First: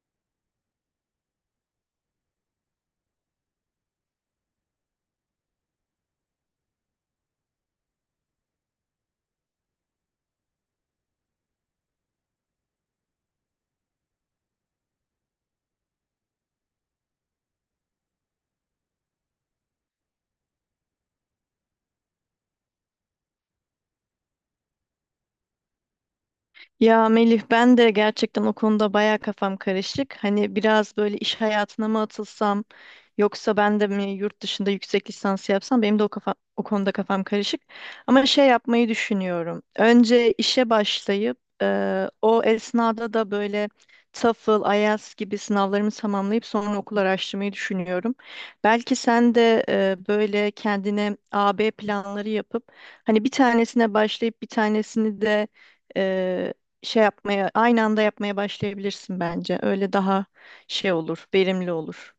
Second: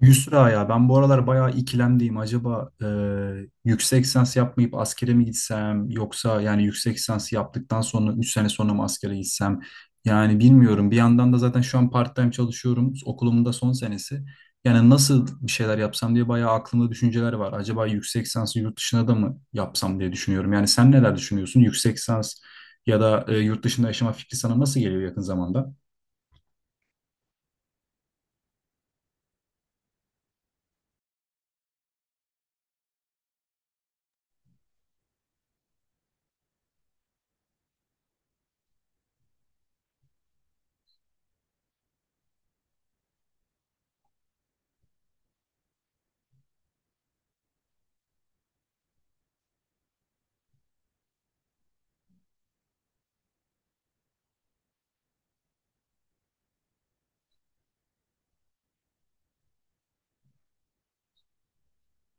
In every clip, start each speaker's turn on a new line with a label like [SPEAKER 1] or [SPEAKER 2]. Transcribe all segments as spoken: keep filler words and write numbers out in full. [SPEAKER 1] Yusra ya ben bu aralar bayağı ikilemdeyim. Acaba e, yüksek lisans yapmayıp askere mi gitsem yoksa yani yüksek lisans yaptıktan sonra üç sene sonra mı askere gitsem? Yani bilmiyorum. Bir yandan da zaten şu an part-time çalışıyorum. Okulumun da son senesi. Yani nasıl bir şeyler yapsam diye bayağı aklımda düşünceler var. Acaba yüksek lisansı yurt dışına da mı yapsam diye düşünüyorum. Yani sen neler düşünüyorsun? Yüksek lisans ya da e, yurt dışında yaşama fikri sana nasıl geliyor yakın zamanda?
[SPEAKER 2] Ya Melih ben de gerçekten o konuda baya kafam karışık. Hani biraz böyle iş hayatına mı atılsam yoksa ben de mi yurt dışında yüksek lisans yapsam benim de o kafa, o konuda kafam karışık. Ama şey yapmayı düşünüyorum. Önce işe başlayıp eee, o esnada da böyle TOEFL, IELTS gibi sınavlarımı tamamlayıp sonra okul araştırmayı düşünüyorum. Belki sen de eee, böyle kendine A B planları yapıp hani bir tanesine başlayıp bir tanesini de e, şey yapmaya, aynı anda yapmaya başlayabilirsin bence. Öyle daha şey olur, verimli olur.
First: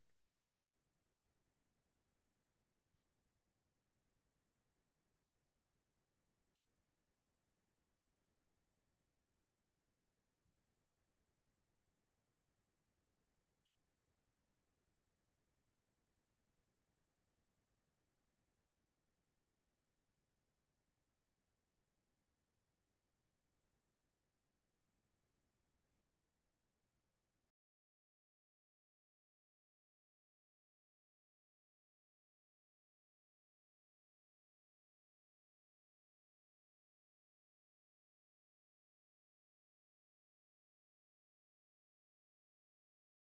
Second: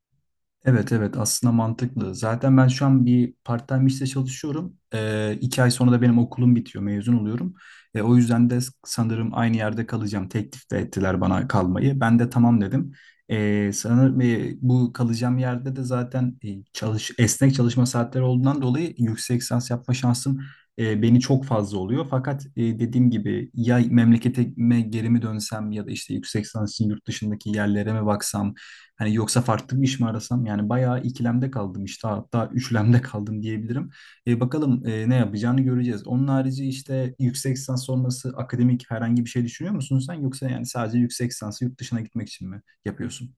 [SPEAKER 1] Evet evet, aslında mantıklı. Zaten ben şu an bir part-time işte çalışıyorum. Ee, iki ay sonra da benim okulum bitiyor, mezun oluyorum. E, o yüzden de sanırım aynı yerde kalacağım. Teklif de ettiler bana kalmayı. Ben de tamam dedim. Ee, sanırım e, bu kalacağım yerde de zaten e, çalış esnek çalışma saatleri olduğundan dolayı yüksek lisans yapma şansım e, beni çok fazla oluyor. Fakat e, dediğim gibi, ya memleketime geri mi dönsem ya da işte yüksek lisans için yurt dışındaki yerlere mi baksam, hani yoksa farklı bir iş mi arasam, yani bayağı ikilemde kaldım işte, hatta üçlemde kaldım diyebilirim. E, bakalım e, ne yapacağını göreceğiz. Onun harici işte yüksek lisans sonrası akademik herhangi bir şey düşünüyor musun sen, yoksa yani sadece yüksek lisansı yurt dışına gitmek için mi yapıyorsun?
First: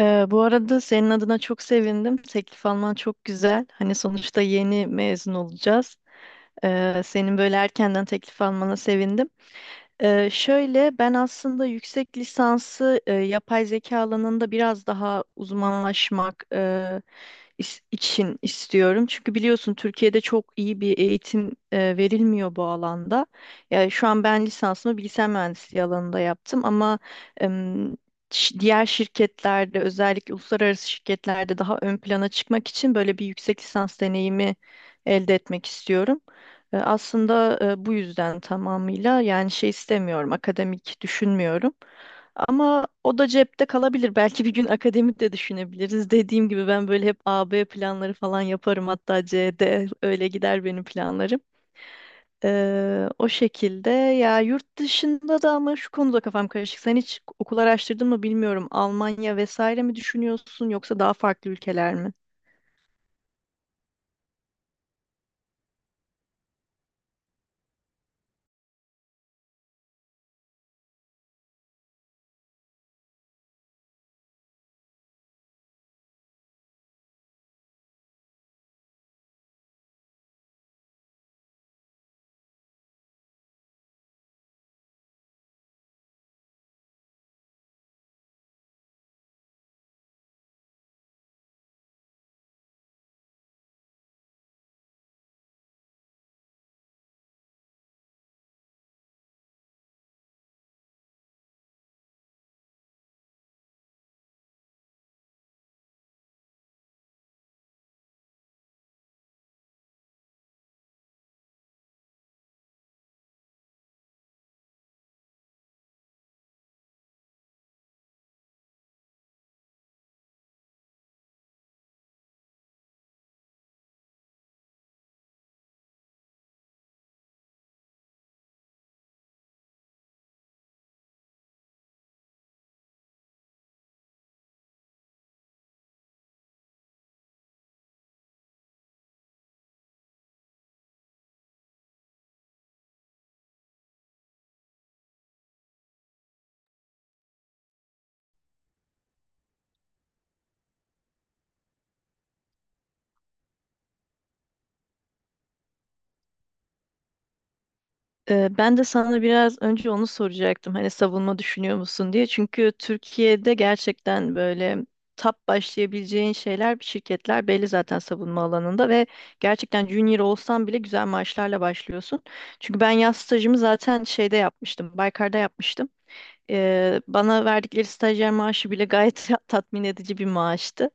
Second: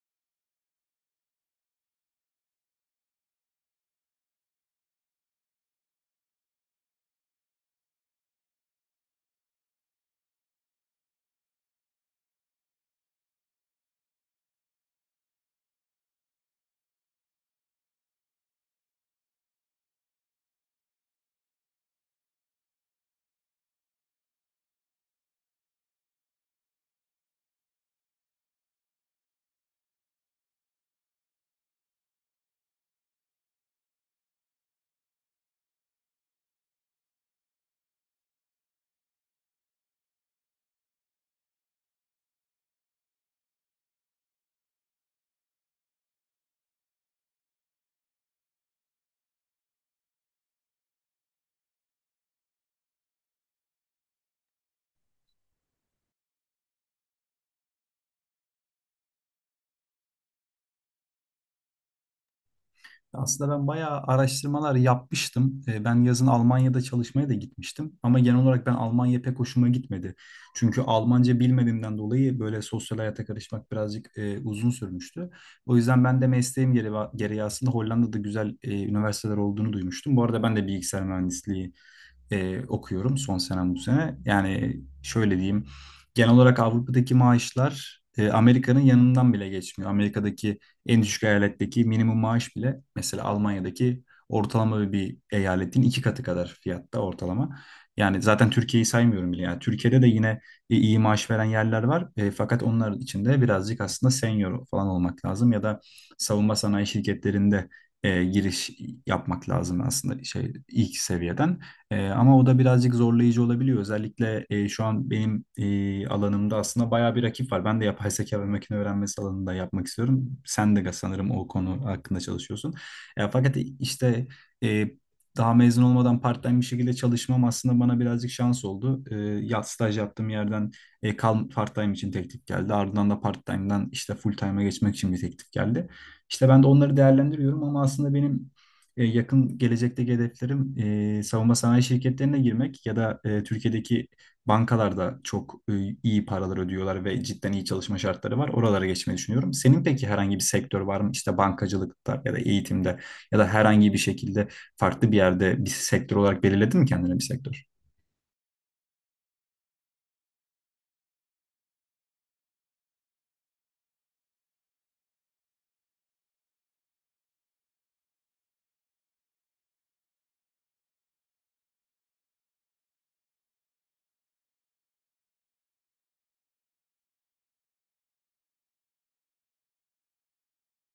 [SPEAKER 2] Ee, bu arada senin adına çok sevindim. Teklif alman çok güzel. Hani sonuçta yeni mezun olacağız. Ee, senin böyle erkenden teklif almana sevindim. Ee, şöyle ben aslında yüksek lisansı e, yapay zeka alanında biraz daha uzmanlaşmak e, is- için istiyorum. Çünkü biliyorsun Türkiye'de çok iyi bir eğitim e, verilmiyor bu alanda. Yani şu an ben lisansımı bilgisayar mühendisliği alanında yaptım ama em, ş- diğer şirketlerde özellikle uluslararası şirketlerde daha ön plana çıkmak için böyle bir yüksek lisans deneyimi elde etmek istiyorum. E, Aslında e, bu yüzden tamamıyla yani şey istemiyorum, akademik düşünmüyorum. Ama o da cepte kalabilir. Belki bir gün akademik de düşünebiliriz. Dediğim gibi ben böyle hep A B planları falan yaparım. Hatta C D öyle gider benim planlarım. E, o şekilde ya yurt dışında da ama şu konuda kafam karışık. Sen hiç okul araştırdın mı bilmiyorum. Almanya vesaire mi düşünüyorsun yoksa daha farklı ülkeler mi?
[SPEAKER 1] Aslında ben bayağı araştırmalar yapmıştım. E, Ben yazın Almanya'da çalışmaya da gitmiştim. Ama genel olarak ben Almanya pek hoşuma gitmedi. Çünkü Almanca bilmediğimden dolayı böyle sosyal hayata karışmak birazcık e, uzun sürmüştü. O yüzden ben de mesleğim gereği gereği aslında Hollanda'da güzel e, üniversiteler olduğunu duymuştum. Bu arada ben de bilgisayar mühendisliği e, okuyorum, son senem bu sene. Yani şöyle diyeyim, genel olarak Avrupa'daki maaşlar e, Amerika'nın yanından bile geçmiyor. Amerika'daki en düşük eyaletteki minimum maaş bile mesela Almanya'daki ortalama bir eyaletin iki katı kadar fiyatta ortalama. Yani zaten Türkiye'yi saymıyorum bile. Yani Türkiye'de de yine e, iyi maaş veren yerler var. E, fakat onlar için de birazcık aslında senior falan olmak lazım, ya da savunma sanayi şirketlerinde e, giriş yapmak lazım aslında, şey ilk seviyeden. Ee, ama o da birazcık zorlayıcı olabiliyor. Özellikle e, şu an benim e, alanımda aslında bayağı bir rakip var. Ben de yapay zeka ve makine öğrenmesi alanında yapmak istiyorum. Sen de sanırım o konu hakkında çalışıyorsun. E, fakat işte e, daha mezun olmadan part-time bir şekilde çalışmam aslında bana birazcık şans oldu. E, ya staj yaptığım yerden e, kal part-time için teklif geldi. Ardından da part-time'dan işte full-time'a geçmek için bir teklif geldi. İşte ben de onları değerlendiriyorum, ama aslında benim e, yakın gelecekteki hedeflerim e, savunma sanayi şirketlerine girmek ya da e, Türkiye'deki bankalarda çok e, iyi paralar ödüyorlar ve cidden iyi çalışma şartları var. Oralara geçmeyi düşünüyorum. Senin peki herhangi bir sektör var mı? İşte bankacılıkta ya da eğitimde ya da herhangi bir şekilde farklı bir yerde bir sektör olarak belirledin mi kendine bir sektör?
[SPEAKER 2] Ee, Ben de sana biraz önce onu soracaktım. Hani savunma düşünüyor musun diye. Çünkü Türkiye'de gerçekten böyle tap başlayabileceğin şeyler, şirketler belli zaten savunma alanında ve gerçekten junior olsan bile güzel maaşlarla başlıyorsun. Çünkü ben yaz stajımı zaten şeyde yapmıştım, Baykar'da yapmıştım. Ee, bana verdikleri stajyer maaşı bile gayet tatmin edici bir maaştı.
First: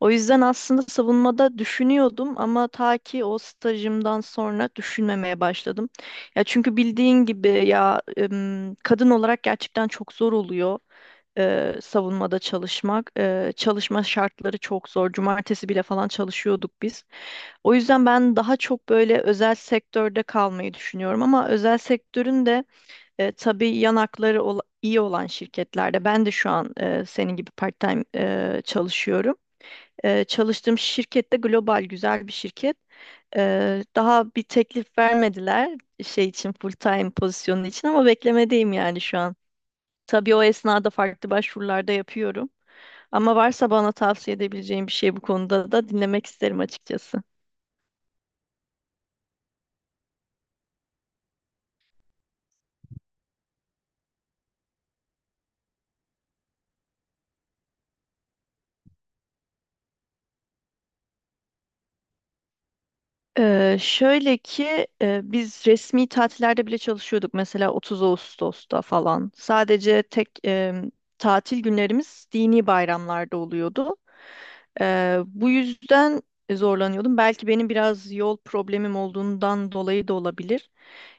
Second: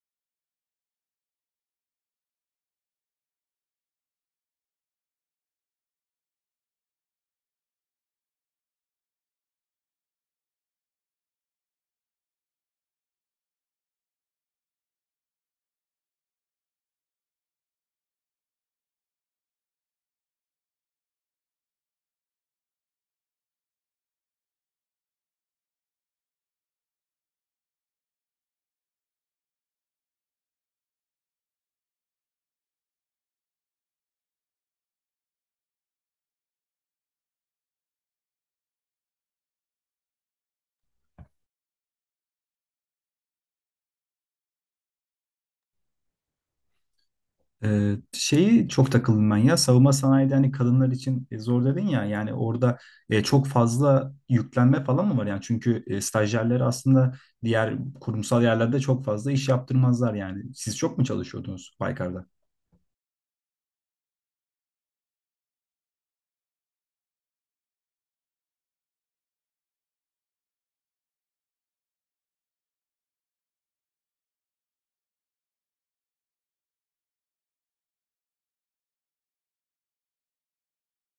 [SPEAKER 2] O yüzden aslında savunmada düşünüyordum ama ta ki o stajımdan sonra düşünmemeye başladım. Ya çünkü bildiğin gibi ya em, kadın olarak gerçekten çok zor oluyor e, savunmada çalışmak. E, çalışma şartları çok zor. Cumartesi bile falan çalışıyorduk biz. O yüzden ben daha çok böyle özel sektörde kalmayı düşünüyorum ama özel sektörün de e, tabii yanakları ola- iyi olan şirketlerde ben de şu an e, senin gibi part-time e, çalışıyorum. E, çalıştığım şirkette global güzel bir şirket. E, daha bir teklif vermediler şey için full-time pozisyonu için ama beklemedeyim yani şu an. Tabii o esnada farklı başvurularda yapıyorum. Ama varsa bana tavsiye edebileceğin bir şey bu konuda da dinlemek isterim açıkçası.
[SPEAKER 1] Ee, şeyi çok takıldım ben, ya savunma sanayide hani kadınlar için e, zor dedin ya, yani orada e, çok fazla yüklenme falan mı var, yani çünkü e, stajyerleri aslında diğer kurumsal yerlerde çok fazla iş yaptırmazlar, yani siz çok mu çalışıyordunuz Baykar'da?
[SPEAKER 2] Ee, şöyle ki e, biz resmi tatillerde bile çalışıyorduk mesela 30 Ağustos'ta falan. Sadece tek e, tatil günlerimiz dini bayramlarda oluyordu. Ee, bu yüzden zorlanıyordum. Belki benim biraz yol problemim olduğundan dolayı da olabilir.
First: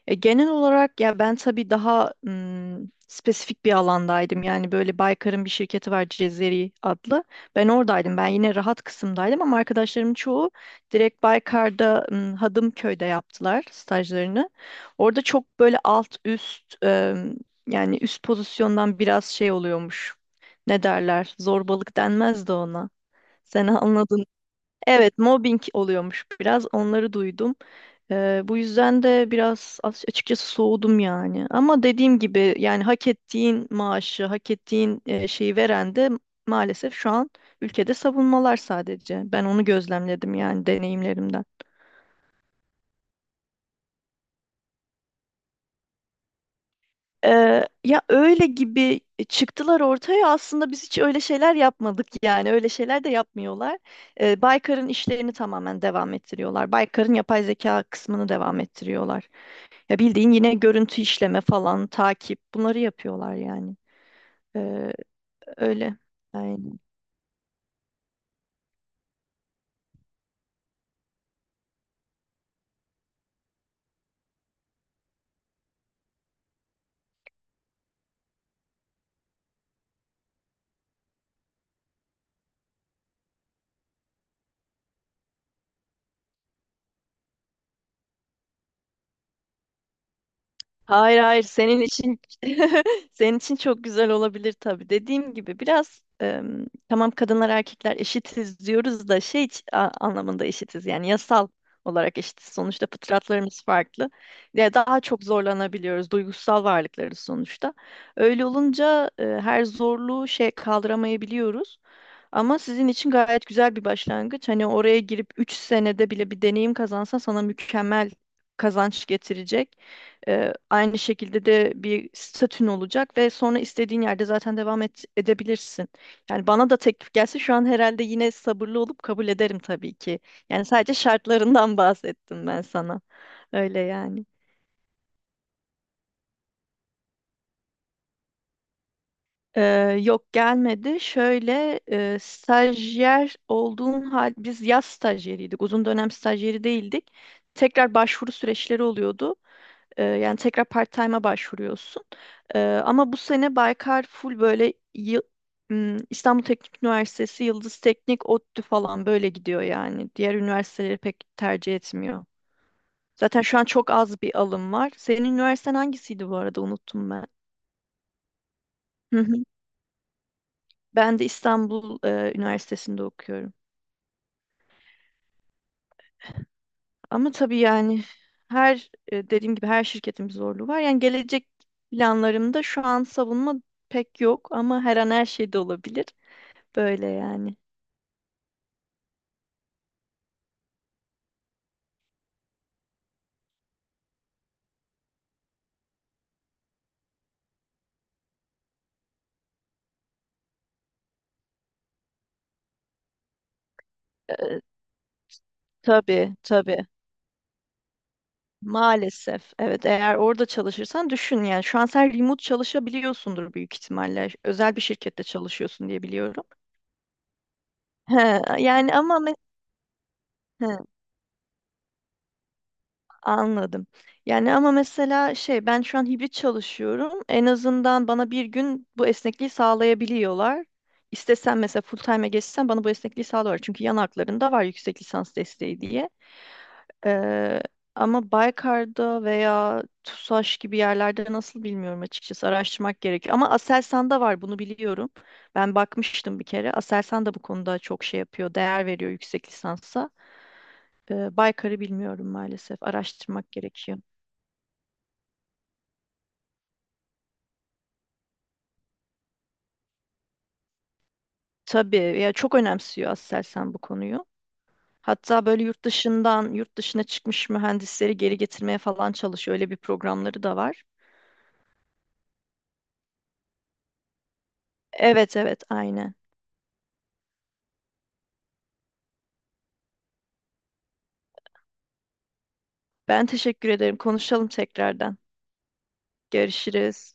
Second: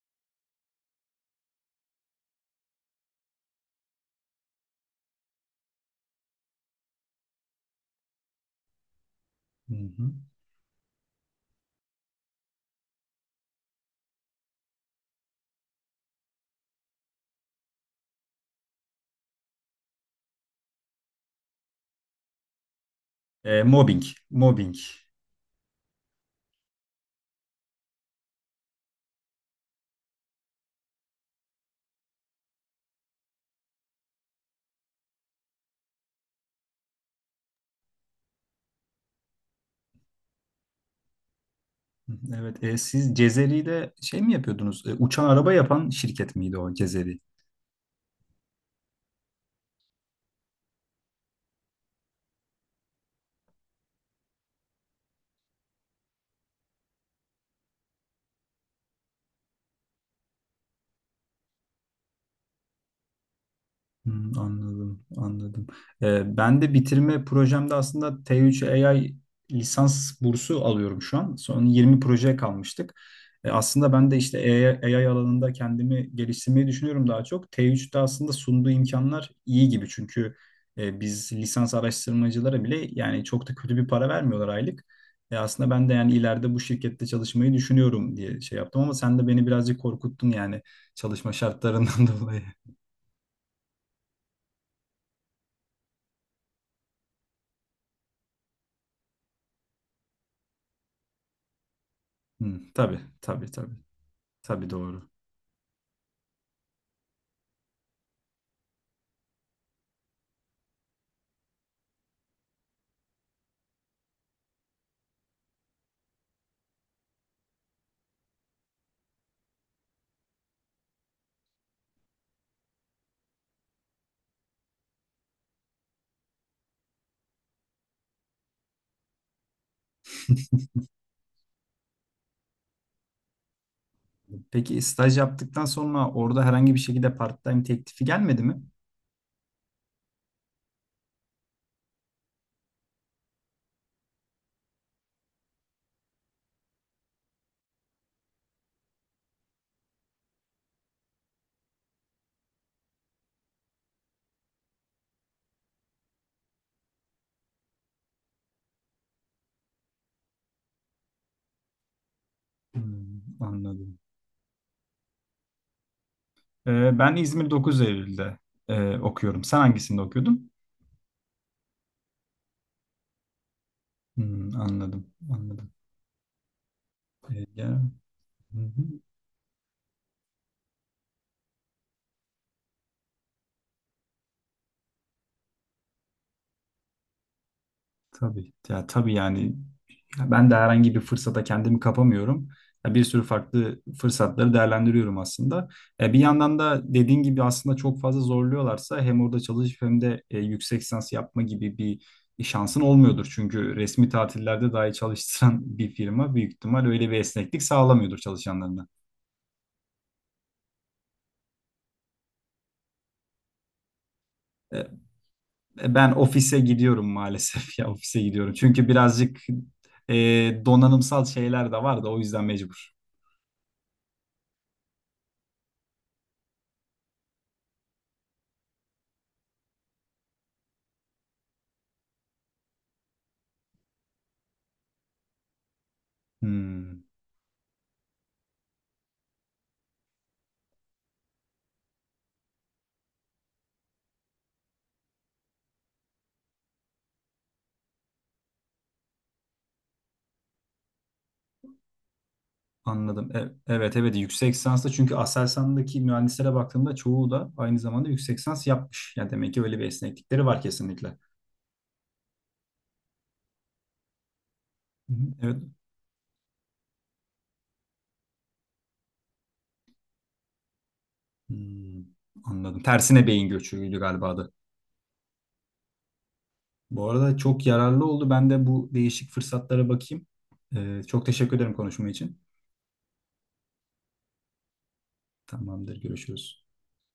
[SPEAKER 2] E, genel olarak ya ben tabii daha ım, spesifik bir alandaydım. Yani böyle Baykar'ın bir şirketi var, Cezeri adlı. Ben oradaydım. Ben yine rahat kısımdaydım ama
[SPEAKER 1] Hı hı.
[SPEAKER 2] arkadaşlarım çoğu direkt Baykar'da ım, Hadımköy'de yaptılar stajlarını. Orada çok böyle alt üst ım, yani üst pozisyondan biraz şey oluyormuş. Ne derler? Zorbalık denmez de ona.
[SPEAKER 1] E,
[SPEAKER 2] Sen
[SPEAKER 1] mobbing
[SPEAKER 2] anladın.
[SPEAKER 1] mobbing,
[SPEAKER 2] Evet, mobbing oluyormuş biraz. Onları duydum. Ee, bu yüzden de biraz as- açıkçası soğudum yani. Ama dediğim gibi yani hak ettiğin maaşı, hak ettiğin e, şeyi veren de maalesef şu an ülkede savunmalar sadece. Ben onu gözlemledim yani deneyimlerimden.
[SPEAKER 1] evet. E, siz Cezeri'de şey mi yapıyordunuz? E, uçan araba yapan şirket miydi o Cezeri?
[SPEAKER 2] Ee, ya öyle gibi çıktılar ortaya, aslında biz hiç öyle şeyler yapmadık yani öyle şeyler de yapmıyorlar. Ee, Baykar'ın işlerini tamamen devam ettiriyorlar. Baykar'ın yapay zeka kısmını devam ettiriyorlar. Ya bildiğin yine görüntü işleme falan, takip, bunları yapıyorlar yani.
[SPEAKER 1] Hmm,
[SPEAKER 2] Ee,
[SPEAKER 1] anladım, anladım.
[SPEAKER 2] Öyle.
[SPEAKER 1] Ee, ben de
[SPEAKER 2] Aynen.
[SPEAKER 1] bitirme projemde aslında te üç a i lisans bursu alıyorum şu an. Son yirmi projeye kalmıştık. Ee, aslında ben de işte a i, AI alanında kendimi geliştirmeyi düşünüyorum daha çok. te üçte aslında sunduğu imkanlar iyi gibi, çünkü e, biz lisans araştırmacılara bile yani çok da kötü bir para vermiyorlar aylık. E, aslında ben de yani ileride bu şirkette çalışmayı düşünüyorum diye şey yaptım, ama sen de beni birazcık korkuttun yani,
[SPEAKER 2] Hayır
[SPEAKER 1] çalışma
[SPEAKER 2] hayır, senin
[SPEAKER 1] şartlarından
[SPEAKER 2] için
[SPEAKER 1] dolayı.
[SPEAKER 2] senin için çok güzel olabilir tabii. Dediğim gibi biraz em, tamam kadınlar erkekler eşitiz diyoruz da şey iç- a- anlamında eşitiz, yani yasal olarak eşitiz.
[SPEAKER 1] Hı,
[SPEAKER 2] Sonuçta
[SPEAKER 1] tabii, tabii,
[SPEAKER 2] fıtratlarımız
[SPEAKER 1] tabii.
[SPEAKER 2] farklı.
[SPEAKER 1] Tabii
[SPEAKER 2] Ya daha
[SPEAKER 1] doğru.
[SPEAKER 2] çok zorlanabiliyoruz, duygusal varlıklarız sonuçta. Öyle olunca e, her zorluğu şey kaldıramayabiliyoruz. Ama sizin için gayet güzel bir başlangıç. Hani oraya girip üç senede bile bir deneyim kazansan sana mükemmel kazanç getirecek. Ee, aynı şekilde de bir statün olacak ve sonra istediğin yerde zaten devam et, edebilirsin. Yani bana da teklif gelse şu an herhalde yine sabırlı olup kabul ederim tabii ki. Yani sadece şartlarından bahsettim ben sana. Öyle yani.
[SPEAKER 1] Peki staj yaptıktan sonra orada herhangi bir şekilde part-time teklifi gelmedi mi?
[SPEAKER 2] Ee, Yok, gelmedi. Şöyle, e, stajyer olduğun hal, biz yaz stajyeriydik. Uzun dönem stajyeri değildik. Tekrar başvuru süreçleri oluyordu. Ee, yani tekrar part-time'a başvuruyorsun. Ee, Ama bu sene Baykar full böyle yı- m, İstanbul Teknik Üniversitesi, Yıldız Teknik, ODTÜ falan böyle gidiyor yani. Diğer üniversiteleri pek tercih etmiyor.
[SPEAKER 1] Hmm,
[SPEAKER 2] Zaten şu an çok
[SPEAKER 1] anladım.
[SPEAKER 2] az bir alım var. Senin üniversiten hangisiydi bu arada?
[SPEAKER 1] Ee,
[SPEAKER 2] Unuttum
[SPEAKER 1] ben
[SPEAKER 2] ben.
[SPEAKER 1] İzmir dokuz Eylül'de e, okuyorum. Sen hangisinde okuyordun?
[SPEAKER 2] Ben de İstanbul e, Üniversitesi'nde okuyorum.
[SPEAKER 1] Hmm, anladım, anladım.
[SPEAKER 2] Ama
[SPEAKER 1] Ee,
[SPEAKER 2] tabii
[SPEAKER 1] ya,
[SPEAKER 2] yani
[SPEAKER 1] hı hı.
[SPEAKER 2] her e, dediğim gibi her şirketin bir zorluğu var. Yani gelecek planlarımda şu an savunma pek yok ama her an her şey de olabilir. Böyle yani.
[SPEAKER 1] Tabii. Ya, tabii yani, ya ben de herhangi bir fırsata kendimi kapamıyorum. Ya, bir sürü farklı fırsatları değerlendiriyorum aslında. E, bir yandan da dediğin gibi aslında çok fazla zorluyorlarsa hem orada çalışıp hem de e, yüksek lisans yapma gibi bir şansın olmuyordur. Çünkü resmi
[SPEAKER 2] E,
[SPEAKER 1] tatillerde dahi çalıştıran bir firma
[SPEAKER 2] tabii,
[SPEAKER 1] büyük ihtimal
[SPEAKER 2] tabii.
[SPEAKER 1] öyle bir esneklik sağlamıyordur çalışanlarına.
[SPEAKER 2] Maalesef. Evet, eğer orada çalışırsan düşün yani şu an sen remote çalışabiliyorsundur büyük ihtimalle. Özel bir
[SPEAKER 1] E,
[SPEAKER 2] şirkette çalışıyorsun diye
[SPEAKER 1] Ben
[SPEAKER 2] biliyorum.
[SPEAKER 1] ofise gidiyorum maalesef, ya
[SPEAKER 2] He,
[SPEAKER 1] ofise gidiyorum. Çünkü
[SPEAKER 2] yani ama me-
[SPEAKER 1] birazcık e,
[SPEAKER 2] he.
[SPEAKER 1] donanımsal şeyler de var da, o yüzden mecbur.
[SPEAKER 2] Anladım. Yani ama mesela şey, ben şu an hibrit çalışıyorum. En azından bana bir gün bu esnekliği sağlayabiliyorlar. İstesem mesela full time'e geçsem bana bu esnekliği sağlıyorlar. Çünkü yan haklarında var yüksek lisans desteği diye.
[SPEAKER 1] Hmm,
[SPEAKER 2] Ee, Ama Baykar'da veya TUSAŞ gibi yerlerde nasıl bilmiyorum açıkçası. Araştırmak gerekiyor. Ama Aselsan'da var, bunu biliyorum. Ben bakmıştım bir kere. Aselsan da bu konuda çok şey yapıyor. Değer veriyor yüksek lisansa. Ee, Baykar'ı bilmiyorum maalesef.
[SPEAKER 1] anladım. E-
[SPEAKER 2] Araştırmak
[SPEAKER 1] evet
[SPEAKER 2] gerekiyor.
[SPEAKER 1] evet, yüksek lisansta çünkü Aselsan'daki mühendislere baktığımda çoğu da aynı zamanda yüksek lisans yapmış. Yani demek ki öyle bir esneklikleri var kesinlikle. Hı
[SPEAKER 2] Tabii ya, çok önemsiyor Aselsan bu konuyu.
[SPEAKER 1] hı,
[SPEAKER 2] Hatta
[SPEAKER 1] evet.
[SPEAKER 2] böyle yurt dışından, yurt dışına çıkmış mühendisleri geri getirmeye falan çalışıyor. Öyle bir programları da var.
[SPEAKER 1] Hmm, anladım. Tersine beyin göçüydü galiba adı.
[SPEAKER 2] Evet evet, aynen.
[SPEAKER 1] Bu arada çok yararlı oldu. Ben de bu değişik fırsatlara bakayım. Ee, çok teşekkür ederim konuşma için.
[SPEAKER 2] Ben teşekkür ederim. Konuşalım tekrardan.
[SPEAKER 1] Tamamdır, görüşürüz.
[SPEAKER 2] Görüşürüz.